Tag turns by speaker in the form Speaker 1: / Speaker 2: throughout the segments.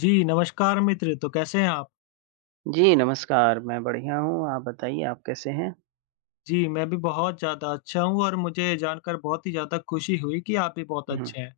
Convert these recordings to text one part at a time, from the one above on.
Speaker 1: जी, नमस्कार मित्र, तो कैसे हैं आप?
Speaker 2: जी, नमस्कार, मैं बढ़िया हूँ, आप बताइए आप कैसे हैं?
Speaker 1: जी, मैं भी बहुत ज़्यादा अच्छा हूँ और मुझे जानकर बहुत ही ज़्यादा खुशी हुई कि आप भी बहुत
Speaker 2: हुँ,
Speaker 1: अच्छे हैं।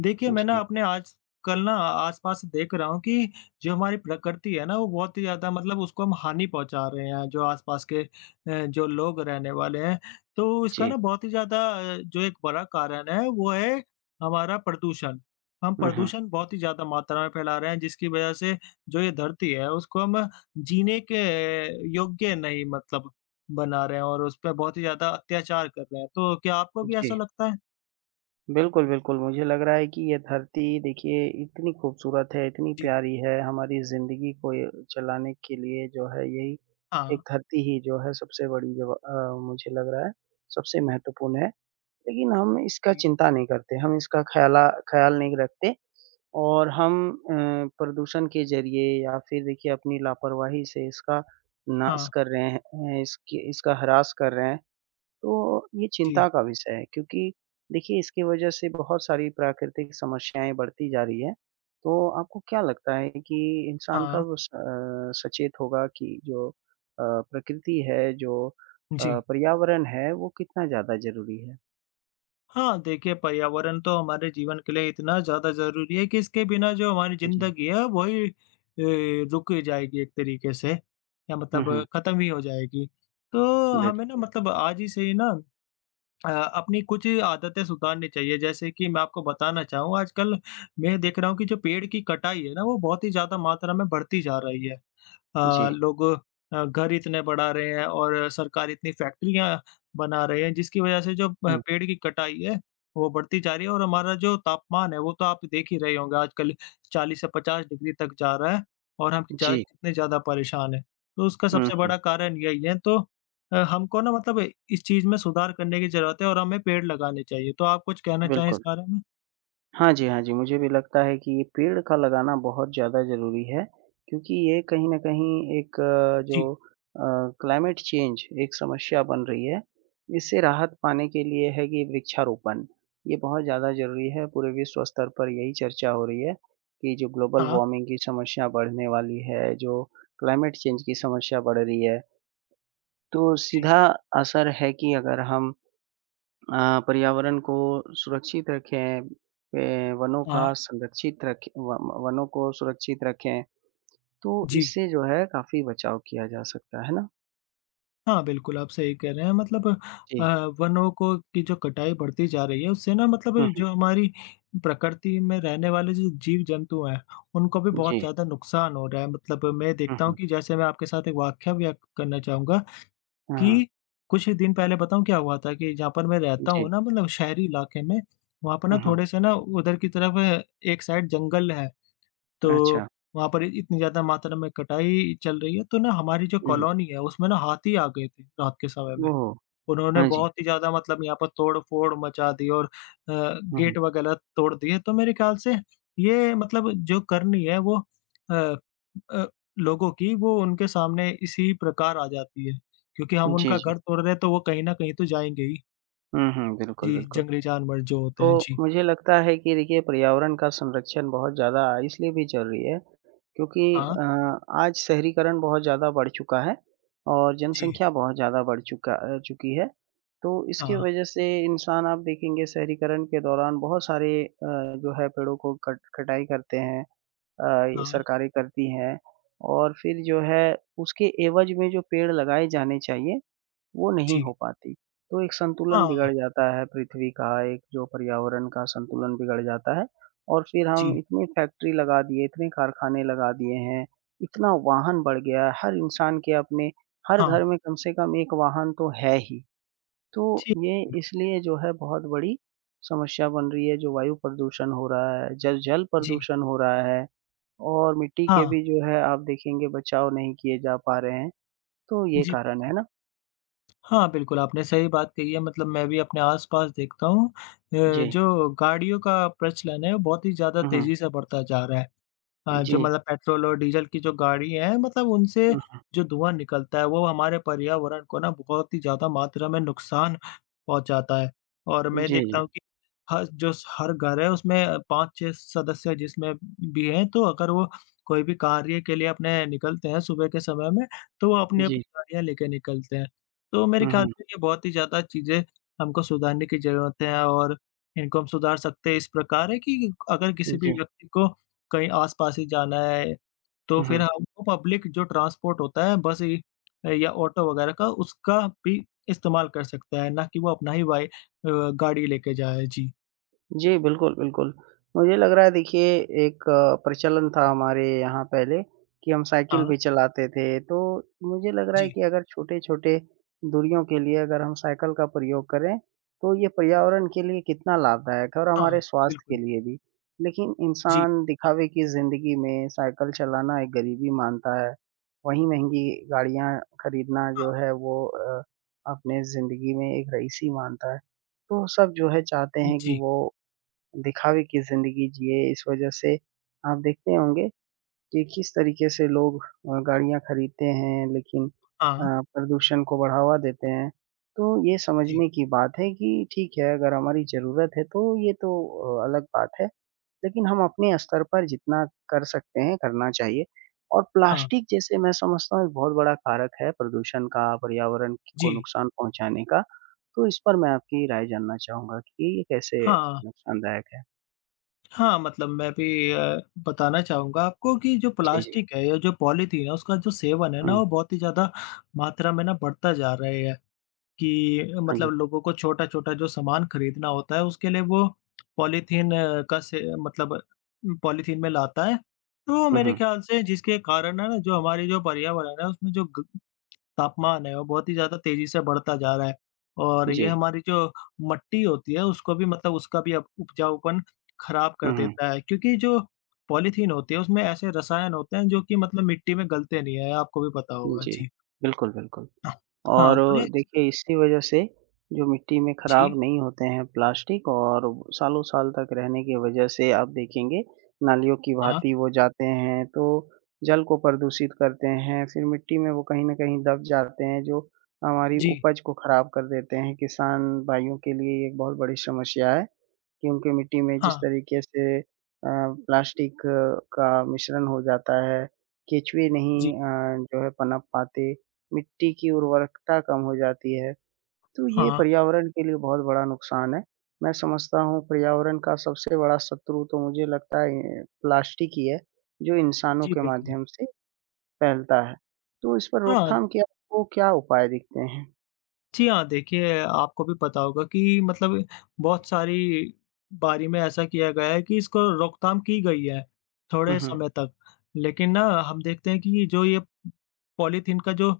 Speaker 1: देखिए, मैं ना
Speaker 2: जी,
Speaker 1: अपने आजकल ना आस-पास देख रहा हूँ कि जो हमारी प्रकृति है ना, वो बहुत ही ज़्यादा मतलब उसको हम हानि पहुँचा रहे हैं, जो आस-पास के जो लोग रहने वाले हैं। तो इसका
Speaker 2: जी।
Speaker 1: ना बहुत ही ज़्यादा जो एक बड़ा कारण है, वो है हमारा प्रदूषण। हम
Speaker 2: हुँ, हुँ,
Speaker 1: प्रदूषण बहुत ही ज़्यादा मात्रा में फैला रहे हैं, जिसकी वजह से जो ये धरती है, उसको हम जीने के योग्य नहीं मतलब बना रहे हैं और उस पे बहुत ही ज़्यादा अत्याचार कर रहे हैं। तो क्या आपको भी ऐसा
Speaker 2: जी।
Speaker 1: लगता है?
Speaker 2: बिल्कुल, बिल्कुल, मुझे लग रहा है कि ये धरती देखिए इतनी खूबसूरत है, इतनी
Speaker 1: जी।
Speaker 2: प्यारी है, हमारी ज़िंदगी को ये चलाने के लिए जो है यही
Speaker 1: हाँ।
Speaker 2: एक धरती ही जो है सबसे बड़ी जो मुझे लग रहा है सबसे महत्वपूर्ण है। लेकिन हम इसका
Speaker 1: जी।
Speaker 2: चिंता नहीं करते, हम इसका ख़याला ख़्याल नहीं रखते। और हम प्रदूषण के ज़रिए या फिर देखिए अपनी लापरवाही से इसका नाश
Speaker 1: हाँ।
Speaker 2: कर रहे हैं, इसकी इसका ह्रास कर रहे हैं। तो ये
Speaker 1: जी,
Speaker 2: चिंता का विषय है क्योंकि देखिए इसकी वज़ह से बहुत सारी प्राकृतिक समस्याएँ बढ़ती जा रही हैं। तो आपको क्या लगता है कि इंसान
Speaker 1: हाँ,
Speaker 2: सचेत होगा कि प्रकृति है,
Speaker 1: जी।
Speaker 2: पर्यावरण है वो कितना ज़्यादा ज़रूरी है?
Speaker 1: हाँ, देखिए पर्यावरण तो हमारे जीवन के लिए इतना ज़्यादा ज़रूरी है कि इसके बिना जो हमारी
Speaker 2: जी।
Speaker 1: ज़िंदगी है वही रुक ही जाएगी एक तरीके से या
Speaker 2: हुँ, हुँ।
Speaker 1: मतलब ख़त्म ही हो जाएगी। तो
Speaker 2: बिल
Speaker 1: हमें ना मतलब आज ही से ही ना अपनी कुछ आदतें सुधारनी चाहिए जैसे कि मैं आपको बताना चाहूँ आजकल मैं देख रहा हूँ कि जो पेड़ की कटाई है ना वो बहुत ही ज़्यादा मात्रा में बढ़ती जा रही है।
Speaker 2: जी।
Speaker 1: लोग घर इतने बढ़ा रहे हैं और सरकार इतनी फैक्ट्रियाँ बना रहे हैं, जिसकी वजह से जो
Speaker 2: हुँ,
Speaker 1: पेड़ की कटाई है, वो बढ़ती जा रही है और हमारा जो तापमान है, वो तो आप देख ही रहे होंगे आजकल 40 से 50 डिग्री तक जा रहा है और हम जा
Speaker 2: जी।
Speaker 1: कितने ज़्यादा परेशान हैं। तो उसका
Speaker 2: हुँ,
Speaker 1: सबसे
Speaker 2: हुँ।
Speaker 1: बड़ा कारण यही है, तो हमको ना मतलब इस चीज़ में सुधार करने की ज़रूरत है और हमें पेड़ लगाने चाहिए। तो आप कुछ कहना चाहें इस
Speaker 2: बिल्कुल।
Speaker 1: बारे में?
Speaker 2: हाँ जी, हाँ जी, मुझे भी लगता है कि ये पेड़ का लगाना बहुत ज़्यादा ज़रूरी है, क्योंकि ये कहीं न कहीं एक जो
Speaker 1: जी।
Speaker 2: अ, जो क्लाइमेट चेंज एक समस्या बन रही है, इससे राहत पाने के लिए है कि वृक्षारोपण, ये बहुत ज़्यादा ज़रूरी है, पूरे विश्व स्तर पर यही चर्चा हो रही है कि जो ग्लोबल
Speaker 1: हाँ,
Speaker 2: वार्मिंग की समस्या बढ़ने वाली है, जो क्लाइमेट चेंज की समस्या बढ़ रही है, तो
Speaker 1: जी।
Speaker 2: सीधा असर है कि अगर हम पर्यावरण को सुरक्षित रखें, वनों
Speaker 1: हाँ,
Speaker 2: का संरक्षित रखें व वनों को सुरक्षित रखें, तो
Speaker 1: जी।
Speaker 2: इससे जो है काफ़ी बचाव किया जा सकता है ना?
Speaker 1: हाँ, बिल्कुल, आप सही कह रहे हैं मतलब
Speaker 2: जी।
Speaker 1: वनों को की जो कटाई बढ़ती जा रही है उससे ना मतलब
Speaker 2: हुँ, हुँ।
Speaker 1: जो हमारी प्रकृति में रहने वाले जो जीव-जंतु हैं, उनको भी बहुत
Speaker 2: जी।
Speaker 1: ज़्यादा नुकसान हो रहा है। मतलब मैं
Speaker 2: हुँ,
Speaker 1: देखता हूँ
Speaker 2: हुँ।
Speaker 1: कि जैसे मैं आपके साथ एक वाकया व्यक्त करना चाहूँगा
Speaker 2: हाँ, हाँ।
Speaker 1: कि कुछ ही दिन पहले बताऊँ क्या हुआ था कि जहाँ पर मैं रहता हूँ
Speaker 2: जी।
Speaker 1: ना मतलब शहरी इलाके में, वहाँ पर ना
Speaker 2: हुँ, हुँ।
Speaker 1: थोड़े से ना उधर की तरफ एक साइड जंगल है। तो
Speaker 2: अच्छा।
Speaker 1: वहाँ पर इतनी ज़्यादा मात्रा में कटाई चल रही है, तो ना हमारी जो
Speaker 2: हुँ, हुँ।
Speaker 1: कॉलोनी है, उसमें ना हाथी आ गए थे रात के समय में।
Speaker 2: ओह!
Speaker 1: उन्होंने
Speaker 2: हाँ जी।
Speaker 1: बहुत ही ज़्यादा मतलब यहाँ पर तोड़-फोड़ मचा दी और
Speaker 2: हुँ, हुँ।
Speaker 1: गेट वगैरह तोड़ दिए। तो मेरे ख्याल से ये मतलब जो करनी है वो अ अ, लोगों की वो उनके सामने इसी प्रकार आ जाती है, क्योंकि हम
Speaker 2: जी,
Speaker 1: उनका
Speaker 2: जी।
Speaker 1: घर तोड़ रहे हैं तो वो कहीं न कहीं तो जाएँगे ही।
Speaker 2: हुँ, हुँ। बिल्कुल,
Speaker 1: जी,
Speaker 2: बिल्कुल।
Speaker 1: जंगली जानवर जो होते
Speaker 2: तो
Speaker 1: हैं। जी।
Speaker 2: मुझे लगता है कि देखिए पर्यावरण का संरक्षण बहुत ज़्यादा इसलिए भी ज़रूरी है क्योंकि
Speaker 1: हाँ।
Speaker 2: अ, आज शहरीकरण बहुत ज़्यादा बढ़ चुका है और
Speaker 1: जी।
Speaker 2: जनसंख्या बहुत ज़्यादा बढ़ चुकी है। तो इसकी
Speaker 1: हाँ।
Speaker 2: वजह से इंसान आप देखेंगे शहरीकरण के दौरान बहुत सारे जो है पेड़ों को कट कटाई करते हैं अ, ये
Speaker 1: हाँ।
Speaker 2: सरकारें करती हैं और फिर जो है उसके एवज़ में जो पेड़ लगाए जाने चाहिए वो नहीं
Speaker 1: जी।
Speaker 2: हो पाती। तो एक संतुलन
Speaker 1: हाँ।
Speaker 2: बिगड़ जाता है पृथ्वी का, एक जो पर्यावरण का संतुलन बिगड़ जाता है और फिर हम
Speaker 1: जी।
Speaker 2: इतनी फैक्ट्री लगा दिए, इतने कारखाने लगा दिए हैं, इतना वाहन बढ़ गया है, हर इंसान के अपने हर
Speaker 1: हाँ।
Speaker 2: घर में कम से कम 1 वाहन तो है ही। तो
Speaker 1: जी,
Speaker 2: ये
Speaker 1: बिल्कुल,
Speaker 2: इसलिए जो है बहुत बड़ी समस्या बन रही है, जो वायु प्रदूषण हो रहा है, जल जल
Speaker 1: जी।
Speaker 2: प्रदूषण हो रहा है और मिट्टी के
Speaker 1: हाँ,
Speaker 2: भी जो है आप देखेंगे बचाव नहीं किए जा पा रहे हैं, तो ये
Speaker 1: जी,
Speaker 2: कारण
Speaker 1: बिल्कुल।
Speaker 2: है ना।
Speaker 1: हाँ, बिल्कुल, आपने सही बात कही है मतलब मैं भी अपने आस-पास देखता हूँ
Speaker 2: जी।
Speaker 1: जो गाड़ियों का प्रचलन है, वो बहुत ही ज़्यादा
Speaker 2: हुँ, हुँ।
Speaker 1: तेज़ी से बढ़ता जा रहा है। हाँ, जो
Speaker 2: जी,
Speaker 1: मतलब पेट्रोल और डीज़ल की जो गाड़ी है मतलब उनसे
Speaker 2: हुँ,
Speaker 1: जो धुआँ निकलता है वो हमारे पर्यावरण को ना बहुत ही ज़्यादा मात्रा में नुकसान पहुँचाता है। और मैं
Speaker 2: जी,
Speaker 1: देखता
Speaker 2: जी,
Speaker 1: हूँ कि हर जो हर घर है उसमें 5-6 सदस्य जिसमें भी हैं तो अगर वो कोई भी कार्य के लिए अपने निकलते हैं सुबह के समय में तो वो
Speaker 2: जी,
Speaker 1: अपनी-अपनी गाड़ियाँ लेके निकलते हैं। तो मेरे ख़्याल
Speaker 2: हुँ,
Speaker 1: से ये बहुत ही ज़्यादा चीज़ें हमको सुधारने की ज़रूरत है और इनको हम सुधार सकते हैं इस प्रकार है कि अगर किसी
Speaker 2: हुँ,
Speaker 1: भी
Speaker 2: जी,
Speaker 1: व्यक्ति को कहीं आस-पास ही जाना है, तो
Speaker 2: हुँ,
Speaker 1: फिर
Speaker 2: हुँ।
Speaker 1: हमको पब्लिक जो ट्रांसपोर्ट होता है बस ही या ऑटो वगैरह का उसका भी इस्तेमाल कर सकता है, ना कि वो अपना ही वाही गाड़ी लेके जाए। जी,
Speaker 2: जी, बिल्कुल, बिल्कुल। मुझे लग रहा है देखिए एक प्रचलन था हमारे यहाँ पहले कि हम
Speaker 1: हाँ,
Speaker 2: साइकिल भी चलाते थे, तो मुझे लग रहा है
Speaker 1: जी,
Speaker 2: कि अगर छोटे-छोटे दूरियों के लिए अगर हम साइकिल का प्रयोग करें, तो ये पर्यावरण के लिए कितना लाभदायक है और
Speaker 1: हाँ,
Speaker 2: हमारे स्वास्थ्य के
Speaker 1: बिल्कुल,
Speaker 2: लिए भी। लेकिन
Speaker 1: जी,
Speaker 2: इंसान दिखावे की ज़िंदगी में साइकिल चलाना एक गरीबी मानता है, वहीं महँगी गाड़ियाँ खरीदना
Speaker 1: हाँ,
Speaker 2: जो है वो अपने ज़िंदगी में एक रईसी मानता है। तो सब जो है चाहते हैं कि
Speaker 1: जी,
Speaker 2: वो दिखावे की जिंदगी जिए इस वजह से आप देखते होंगे कि किस तरीके से लोग गाड़ियाँ खरीदते हैं लेकिन
Speaker 1: हाँ,
Speaker 2: प्रदूषण को बढ़ावा देते हैं। तो ये
Speaker 1: जी,
Speaker 2: समझने की बात है कि ठीक है अगर हमारी ज़रूरत है तो ये तो अलग बात है। लेकिन हम अपने स्तर पर जितना कर सकते हैं करना चाहिए और
Speaker 1: हाँ,
Speaker 2: प्लास्टिक जैसे मैं समझता हूँ एक बहुत बड़ा कारक है प्रदूषण का, पर्यावरण को
Speaker 1: जी,
Speaker 2: नुकसान पहुँचाने का। तो इस पर मैं आपकी राय जानना चाहूँगा कि ये कैसे
Speaker 1: हाँ,
Speaker 2: नुकसानदायक है?
Speaker 1: हाँ, मतलब मैं भी बताना चाहूँगा आपको कि जो
Speaker 2: जी, जी।
Speaker 1: प्लास्टिक है या जो पॉलीथीन है उसका जो सेवन है ना
Speaker 2: हुँ,
Speaker 1: वो बहुत ही ज़्यादा मात्रा में ना बढ़ता जा रहा है। कि
Speaker 2: हाँ
Speaker 1: मतलब
Speaker 2: जी।
Speaker 1: लोगों को छोटा-छोटा जो सामान खरीदना होता है, उसके लिए वो पॉलीथीन का से मतलब पॉलीथीन में लाता है। तो
Speaker 2: हुँ,
Speaker 1: मेरे
Speaker 2: हुँ।
Speaker 1: ख़्याल से जिसके कारण है ना, जो हमारी जो पर्यावरण है, उसमें जो ग तापमान है, वो बहुत ही ज़्यादा तेज़ी से बढ़ता जा रहा है। और ये
Speaker 2: जी।
Speaker 1: हमारी जो मट्टी होती है, उसको भी मतलब उसका भी अब उपजाऊपन ख़राब कर
Speaker 2: हुँ, हुँ।
Speaker 1: देता है, क्योंकि जो पॉलीथीन होती है, उसमें ऐसे रसायन होते हैं, जो कि मतलब मिट्टी में गलते नहीं हैं, आपको भी पता होगा।
Speaker 2: जी,
Speaker 1: जी।
Speaker 2: बिल्कुल, बिल्कुल।
Speaker 1: हाँ,
Speaker 2: और
Speaker 1: तो ना
Speaker 2: देखिए इसी वजह से जो मिट्टी में
Speaker 1: जी,
Speaker 2: खराब नहीं होते हैं प्लास्टिक और सालों-साल तक रहने की वजह से आप देखेंगे नालियों की
Speaker 1: हाँ।
Speaker 2: भाँति वो जाते हैं तो जल को प्रदूषित करते हैं, फिर मिट्टी में वो कहीं न कहीं दब जाते हैं जो हमारी
Speaker 1: जी।
Speaker 2: उपज को खराब कर देते हैं। किसान भाइयों के लिए ये एक बहुत बड़ी समस्या है कि उनके मिट्टी में जिस
Speaker 1: हाँ,
Speaker 2: तरीके से प्लास्टिक का मिश्रण हो जाता है, केचुए नहीं
Speaker 1: जी,
Speaker 2: अ, जो है पनप पाते। मिट्टी की उर्वरकता कम हो जाती है। तो ये
Speaker 1: हाँ,
Speaker 2: पर्यावरण के लिए बहुत बड़ा नुकसान है। मैं समझता हूँ पर्यावरण का सबसे बड़ा शत्रु तो मुझे लगता है प्लास्टिक ही है, जो इंसानों
Speaker 1: जी,
Speaker 2: के
Speaker 1: बिल्कुल।
Speaker 2: माध्यम से फैलता है। तो इस पर
Speaker 1: हाँ,
Speaker 2: रोकथाम के आपको क्या उपाय दिखते हैं?
Speaker 1: जी हाँ, देखिए आपको भी पता होगा कि मतलब बहुत सारी बारी में ऐसा किया गया है कि इसको रोकथाम की गई है,
Speaker 2: हुँ,
Speaker 1: थोड़े
Speaker 2: हुँ।
Speaker 1: समय तक। लेकिन ना हम देखते हैं कि जो ये पॉलीथीन का जो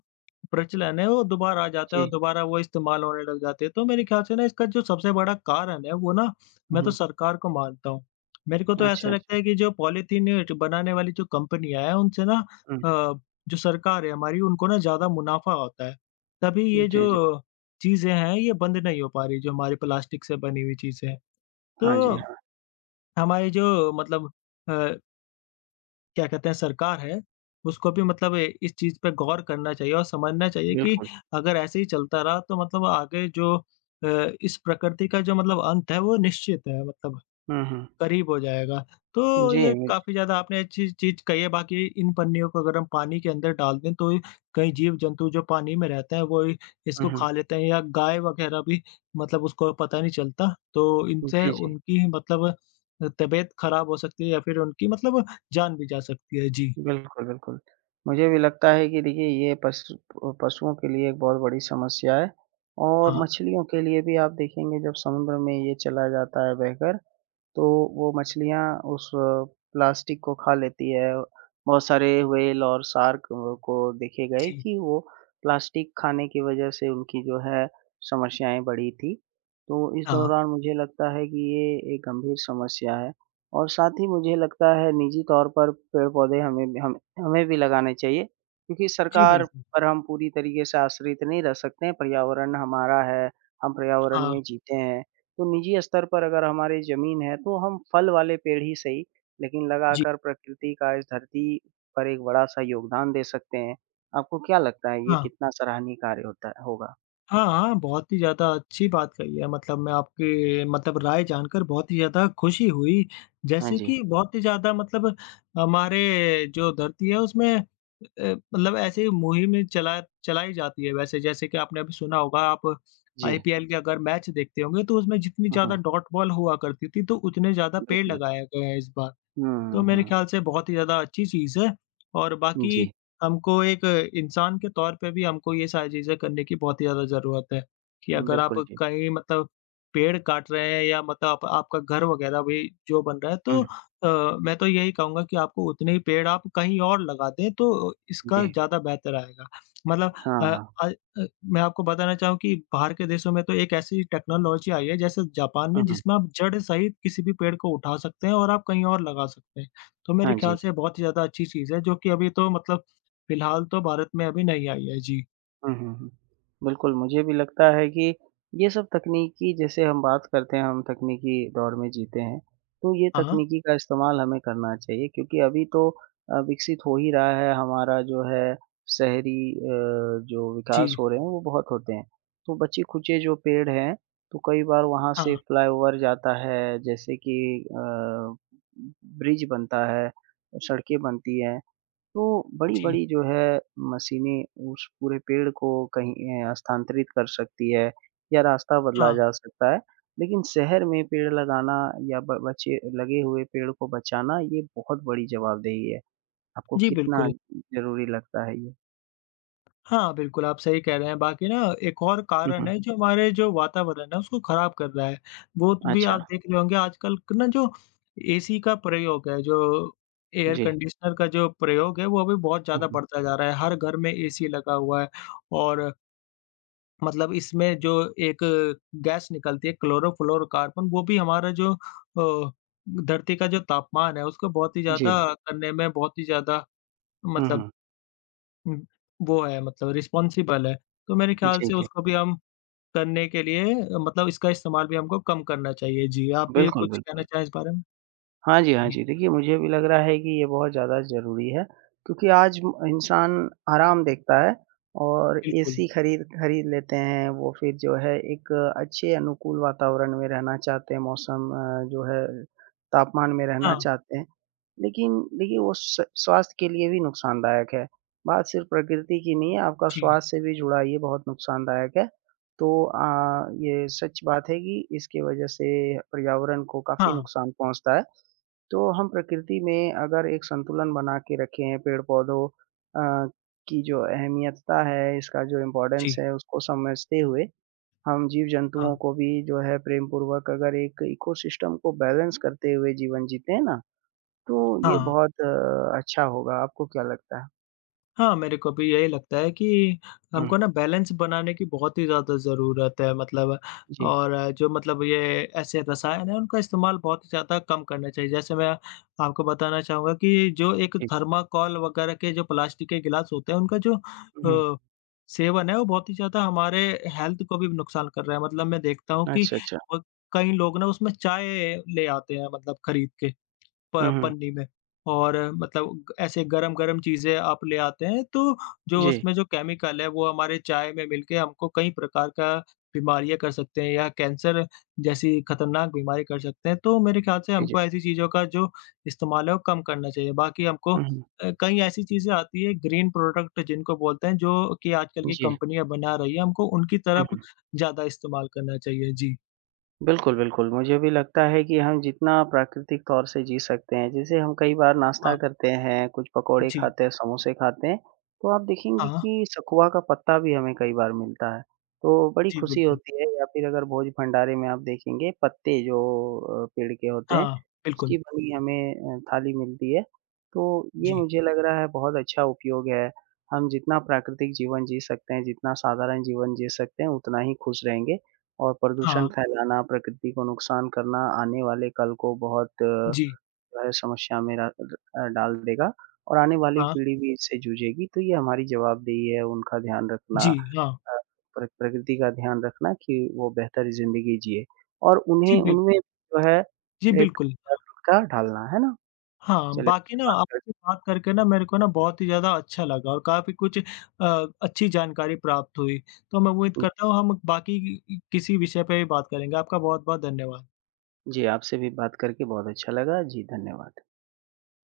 Speaker 1: प्रचलन है वो दोबारा आ जाता है और
Speaker 2: जी।
Speaker 1: दोबारा वो इस्तेमाल होने लग जाते हैं। तो मेरे ख्याल से ना इसका जो सबसे बड़ा कारण है वो ना
Speaker 2: हुँ,
Speaker 1: मैं तो
Speaker 2: हुँ।
Speaker 1: सरकार को मानता हूँ। मेरे को तो ऐसा
Speaker 2: अच्छा,
Speaker 1: लगता
Speaker 2: अच्छा।
Speaker 1: है कि जो पॉलीथीन ज बनाने वाली जो कंपनियाँ हैं उनसे ना
Speaker 2: हुँ।
Speaker 1: अ, जो सरकार है हमारी उनको ना ज़्यादा मुनाफ़ा होता है। तभी ये जो
Speaker 2: जी, जी।
Speaker 1: चीज़ें हैं, ये बंद नहीं हो पा रही, जो हमारी प्लास्टिक से बनी हुई चीज़ें हैं। तो
Speaker 2: हाँ जी, हाँ।
Speaker 1: हमारी जो मतलब अ, क्या कहते हैं सरकार है, उसको भी मतलब ए इस चीज़ पे गौर करना चाहिए और समझना चाहिए कि
Speaker 2: बिल्कुल।
Speaker 1: अगर ऐसे ही चलता रहा तो मतलब आगे जो इस प्रकृति का जो मतलब अंत है वो निश्चित है मतलब।
Speaker 2: हुँ, हुँ।
Speaker 1: करीब हो जाएगा। तो
Speaker 2: जी,
Speaker 1: ये
Speaker 2: बिल
Speaker 1: काफ़ी ज़्यादा आपने अच्छी चीज़ कही है, बाकी इन पन्नियों को अगर हम पानी के अंदर डाल दें तो ये कई जीव-जंतु जो पानी में रहते हैं वो इ
Speaker 2: हुँ,
Speaker 1: इसको
Speaker 2: हुँ।
Speaker 1: खा लेते हैं या गाय वगैरह भी मतलब उसको पता नहीं चलता। तो इनसे
Speaker 2: जी, जी।
Speaker 1: उनकी मतलब तबीयत खराब हो सकती है या फिर उनकी मतलब जान भी जा सकती है। जी,
Speaker 2: बिल्कुल, बिल्कुल। मुझे भी लगता है कि देखिए ये पशुओं के लिए एक बहुत बड़ी समस्या है और
Speaker 1: हाँ।
Speaker 2: मछलियों के लिए भी आप देखेंगे जब समुद्र में ये चला जाता है बहकर, तो वो मछलियाँ उस प्लास्टिक को खा लेती है। बहुत सारे व्हेल और शार्क को देखे गए
Speaker 1: जी,
Speaker 2: कि वो प्लास्टिक खाने की वज़ह से उनकी जो है समस्याएँ बढ़ी थी। तो इस
Speaker 1: हाँ।
Speaker 2: दौरान मुझे लगता है कि ये एक गंभीर समस्या है और साथ ही मुझे लगता है निजी तौर पर पेड़-पौधे हमें भी लगाने चाहिए क्योंकि
Speaker 1: जी,
Speaker 2: सरकार
Speaker 1: बिल्कुल।
Speaker 2: पर हम पूरी तरीके से आश्रित नहीं रह सकते हैं। पर्यावरण हमारा है, हम पर्यावरण
Speaker 1: हाँ,
Speaker 2: में जीते हैं। तो निजी स्तर पर अगर हमारी ज़मीन है, तो हम फल वाले पेड़ ही सही, लेकिन
Speaker 1: जी,
Speaker 2: लगाकर प्रकृति का इस धरती पर एक बड़ा-सा योगदान दे सकते हैं। आपको क्या लगता है ये
Speaker 1: हाँ।
Speaker 2: कितना सराहनीय कार्य होता है होगा?
Speaker 1: हाँ, हाँ, बहुत ही ज़्यादा अच्छी बात कही है मतलब मैं आपकी मतलब राय जानकर बहुत ही ज़्यादा खुशी हुई।
Speaker 2: हाँ
Speaker 1: जैसे
Speaker 2: जी।
Speaker 1: कि बहुत ही ज़्यादा मतलब हमारे जो धरती है उसमें मतलब ऐसे ही मुहिम चलाई जाती है वैसे जैसे कि आपने अभी सुना होगा आप
Speaker 2: जी।
Speaker 1: आईपीएल के अगर मैच देखते होंगे तो उसमें जितनी
Speaker 2: हुँ,
Speaker 1: ज़्यादा
Speaker 2: हुँ।
Speaker 1: डॉट बॉल हुआ करती थी तो उतने ज़्यादा पेड़
Speaker 2: बिल्कुल।
Speaker 1: लगाए गए हैं इस बार।
Speaker 2: हुँ,
Speaker 1: तो
Speaker 2: हुँ,
Speaker 1: मेरे
Speaker 2: हुँ।
Speaker 1: ख़्याल से बहुत ही ज़्यादा अच्छी चीज़ है और बाकी
Speaker 2: जी।
Speaker 1: हमको एक इंसान के तौर पे भी हमको ये सारी चीज़ें करने की बहुत ही ज़्यादा ज़रूरत है, कि अगर आप
Speaker 2: बिल्कुल जी।
Speaker 1: कहीं मतलब पेड़ काट रहे हैं या मतलब आप आपका घर वग़ैरह भी जो बन रहा है
Speaker 2: हुँ,
Speaker 1: तो मैं तो यही कहूँगा कि आपको उतने ही पेड़ आप कहीं और लगा दें, तो इसका
Speaker 2: जी।
Speaker 1: ज़्यादा बेहतर आएगा। मतलब
Speaker 2: हाँ,
Speaker 1: अ,
Speaker 2: हाँ।
Speaker 1: अ, अ, मैं आपको बताना चाहूँ कि बाहर के देशों में तो एक ऐसी टेक्नोलॉजी आई है जैसे जापान
Speaker 2: हुँ,
Speaker 1: में
Speaker 2: हुँ।
Speaker 1: जिसमें आप जड़ सहित किसी भी पेड़ को उठा सकते हैं और आप कहीं और लगा सकते हैं। तो मेरे
Speaker 2: हाँ जी,
Speaker 1: ख़्याल से
Speaker 2: जी।
Speaker 1: बहुत ही ज़्यादा अच्छी चीज़ है जो कि अभी तो मतलब फ़िलहाल तो भारत में अभी नहीं आई है। जी।
Speaker 2: हुँ, हुँ, हुँ। बिल्कुल, मुझे भी लगता है कि ये सब तकनीकी जैसे हम बात करते हैं, हम तकनीकी दौर में जीते हैं, तो ये
Speaker 1: हाँ।
Speaker 2: तकनीकी का इस्तेमाल हमें करना चाहिए क्योंकि अभी तो विकसित हो ही रहा है हमारा जो है शहरी अ, जो विकास
Speaker 1: जी।
Speaker 2: हो रहे हैं वो बहुत होते हैं। तो बचे-खुचे जो पेड़ हैं, तो कई बार वहाँ से
Speaker 1: हाँ।
Speaker 2: फ्लाईओवर जाता है जैसे कि अ, ब्रिज बनता है, सड़कें बनती हैं, तो
Speaker 1: जी।
Speaker 2: बड़ी-बड़ी जो है मशीनें उस पूरे पेड़ को कहीं स्थानांतरित कर सकती है या रास्ता बदला
Speaker 1: हाँ।
Speaker 2: जा सकता है। लेकिन शहर में पेड़ लगाना या ब बचे लगे हुए पेड़ को बचाना ये बहुत बड़ी जवाबदेही है। आपको
Speaker 1: जी,
Speaker 2: कितना
Speaker 1: बिल्कुल।
Speaker 2: ज़रूरी लगता है ये?
Speaker 1: हाँ, बिल्कुल, आप सही कह रहे हैं। बाकी ना एक और
Speaker 2: हुँ,
Speaker 1: कारण
Speaker 2: हुँ।
Speaker 1: है जो हमारे जो वातावरण है उसको ख़राब कर रहा है। वो तो भी
Speaker 2: अच्छा,
Speaker 1: आप देख रहे होंगे आजकल क ना जो एसी का प्रयोग है, जो एयर
Speaker 2: जी।
Speaker 1: कंडीशनर का जो प्रयोग है वो अभी बहुत
Speaker 2: हुँ,
Speaker 1: ज़्यादा
Speaker 2: हुँ।
Speaker 1: बढ़ता जा रहा है। हर घर में एसी लगा हुआ है और मतलब इसमें जो एक गैस निकलती है क्लोरोफ्लोरोकार्बन वो भी हमारा जो धरती का जो तापमान है उसको बहुत ही
Speaker 2: जी।
Speaker 1: ज़्यादा करने में बहुत ही ज़्यादा
Speaker 2: हुँ,
Speaker 1: मतलब
Speaker 2: हुँ।
Speaker 1: हुँ, वो है मतलब रिस्पॉन्सिबल है। तो मेरे ख़्याल
Speaker 2: जी,
Speaker 1: से
Speaker 2: जी।
Speaker 1: उसको भी हम करने के लिए मतलब इसका इस्तेमाल भी हमको कम करना चाहिए। जी, आप भी
Speaker 2: बिल्कुल,
Speaker 1: कुछ कहना
Speaker 2: बिल्कुल।
Speaker 1: चाहें इस बारे में?
Speaker 2: हाँ जी, हाँ
Speaker 1: जी,
Speaker 2: जी। देखिए, मुझे भी लग रहा है कि ये बहुत ज़्यादा ज़रूरी है क्योंकि आज म इंसान आराम देखता है और
Speaker 1: बिल्कुल।
Speaker 2: एसी खरीद खरीद लेते हैं, वो फिर जो है एक अच्छे अनुकूल वातावरण में रहना चाहते हैं, जो है तापमान में रहना
Speaker 1: हाँ,
Speaker 2: चाहते हैं। लेकिन देखिए, वो स स्वास्थ्य के लिए भी नुकसानदायक है। बात सिर्फ़ प्रकृति की नहीं है, आपका
Speaker 1: जी।
Speaker 2: स्वास्थ्य से भी जुड़ा ये बहुत नुकसानदायक है। तो ये सच बात है कि इसकी वज़ह से पर्यावरण को काफ़ी
Speaker 1: हाँ,
Speaker 2: नुकसान पहुँचता है। तो हम प्रकृति में अगर एक संतुलन बना के रखे हैं पेड़-पौधों अ, की जो अहमियतता है, इसका जो
Speaker 1: जी।
Speaker 2: इम्पोर्टेंस है, उसको समझते हुए हम
Speaker 1: हाँ,
Speaker 2: जीव-जंतुओं को भी जो है प्रेमपूर्वक अगर एक इकोसिस्टम को बैलेंस करते हुए जीवन जीते हैं ना, तो ये
Speaker 1: हाँ।
Speaker 2: बहुत अच्छा होगा। आपको क्या लगता है?
Speaker 1: हाँ, मेरे को भी यही लगता है कि
Speaker 2: हुँ,
Speaker 1: हमको ना बैलेंस बनाने की बहुत ही ज़्यादा ज़रूरत है मतलब
Speaker 2: जी,
Speaker 1: और जो मतलब ये ऐसे रसायन हैं, उनका इस्तेमाल बहुत ही ज़्यादा कम करना चाहिए। जैसे मैं आपको बताना चाहूँगा कि जो एक
Speaker 2: जी।
Speaker 1: थर्माकोल वगैरह के जो प्लास्टिक के गिलास होते हैं, उनका जो
Speaker 2: हुँ,
Speaker 1: अ, सेवन है, वो बहुत ही ज़्यादा हमारे हेल्थ को भी नुकसान कर रहा है। मतलब मैं देखता हूँ कि
Speaker 2: अच्छा, अच्छा।
Speaker 1: वो कई लोग ना उसमें चाय ले आते हैं मतलब खरीद के। प
Speaker 2: हुँ, हुँ।
Speaker 1: पन्नी में और मतलब ऐसे गरम-गरम चीज़ें आप ले आते हैं, तो जो
Speaker 2: जी,
Speaker 1: उसमें जो केमिकल है, वो हमारे चाय में मिलके हमको कई प्रकार का बीमारियाँ कर सकते हैं या कैंसर जैसी खतरनाक बीमारी कर सकते हैं। तो मेरे ख्याल से
Speaker 2: जी, जी।
Speaker 1: हमको ऐसी चीज़ों का जो इस्तेमाल है, वो कम करना चाहिए। बाकी हमको
Speaker 2: हुँ, हुँ।
Speaker 1: कई ऐसी चीज़ें आती हैं, ग्रीन प्रोडक्ट जिनको बोलते हैं, जो कि आजकल की
Speaker 2: जी,
Speaker 1: कंपनियाँ बना रही हैं, हमको उनकी तरफ
Speaker 2: हुँ।
Speaker 1: ज़्यादा इस्तेमाल करना चाहिए। जी,
Speaker 2: बिल्कुल, बिल्कुल। मुझे भी लगता है कि हम जितना प्राकृतिक तौर से जी सकते हैं, जैसे हम कई बार नाश्ता
Speaker 1: हाँ।
Speaker 2: करते हैं, कुछ पकौड़े
Speaker 1: जी,
Speaker 2: खाते हैं, समोसे खाते हैं, तो आप देखेंगे
Speaker 1: हाँ।
Speaker 2: कि सखुआ का पत्ता भी हमें कई बार मिलता है। तो बड़ी
Speaker 1: जी,
Speaker 2: खुशी
Speaker 1: बिल्कुल।
Speaker 2: होती है या फिर अगर भोज भंडारे में आप देखेंगे पत्ते जो पेड़ के होते हैं,
Speaker 1: हाँ, बिल्कुल।
Speaker 2: उसकी बनी हमें थाली मिलती है। तो ये
Speaker 1: जी,
Speaker 2: मुझे लग रहा है बहुत अच्छा उपयोग है। हम जितना प्राकृतिक जीवन जी सकते हैं, जितना साधारण जीवन जी सकते हैं, उतना ही खुश रहेंगे। और प्रदूषण
Speaker 1: हाँ।
Speaker 2: फैलाना, प्रकृति को नुकसान करना आने वाले कल को बहुत
Speaker 1: जी,
Speaker 2: जो है समस्या में डाल देगा और आने वाली
Speaker 1: हाँ।
Speaker 2: पीढ़ी भी इससे जूझेगी, तो ये हमारी जवाबदेही है उनका ध्यान रखना
Speaker 1: जी, हाँ।
Speaker 2: अ, प्रकृति का ध्यान रखना कि वो बेहतर ज़िंदगी जिए और
Speaker 1: जी,
Speaker 2: उन्हें उनमें जो है एक
Speaker 1: बिल्कुल।
Speaker 2: जागरूकता डालना, है ना?
Speaker 1: हाँ,
Speaker 2: चलिए
Speaker 1: बाकी
Speaker 2: आपसे
Speaker 1: ना
Speaker 2: बात
Speaker 1: आपसे बात करके ना मेरे को ना बहुत ही ज़्यादा अच्छा लगा और काफ़ी कुछ अच्छी जानकारी प्राप्त हुई। तो मैं उम्मीद
Speaker 2: करके
Speaker 1: करता हूँ हम बाकी किसी विषय पे भी बात करेंगे। आपका बहुत-बहुत धन्यवाद।
Speaker 2: जी, आपसे भी बात करके बहुत अच्छा लगा। जी, धन्यवाद।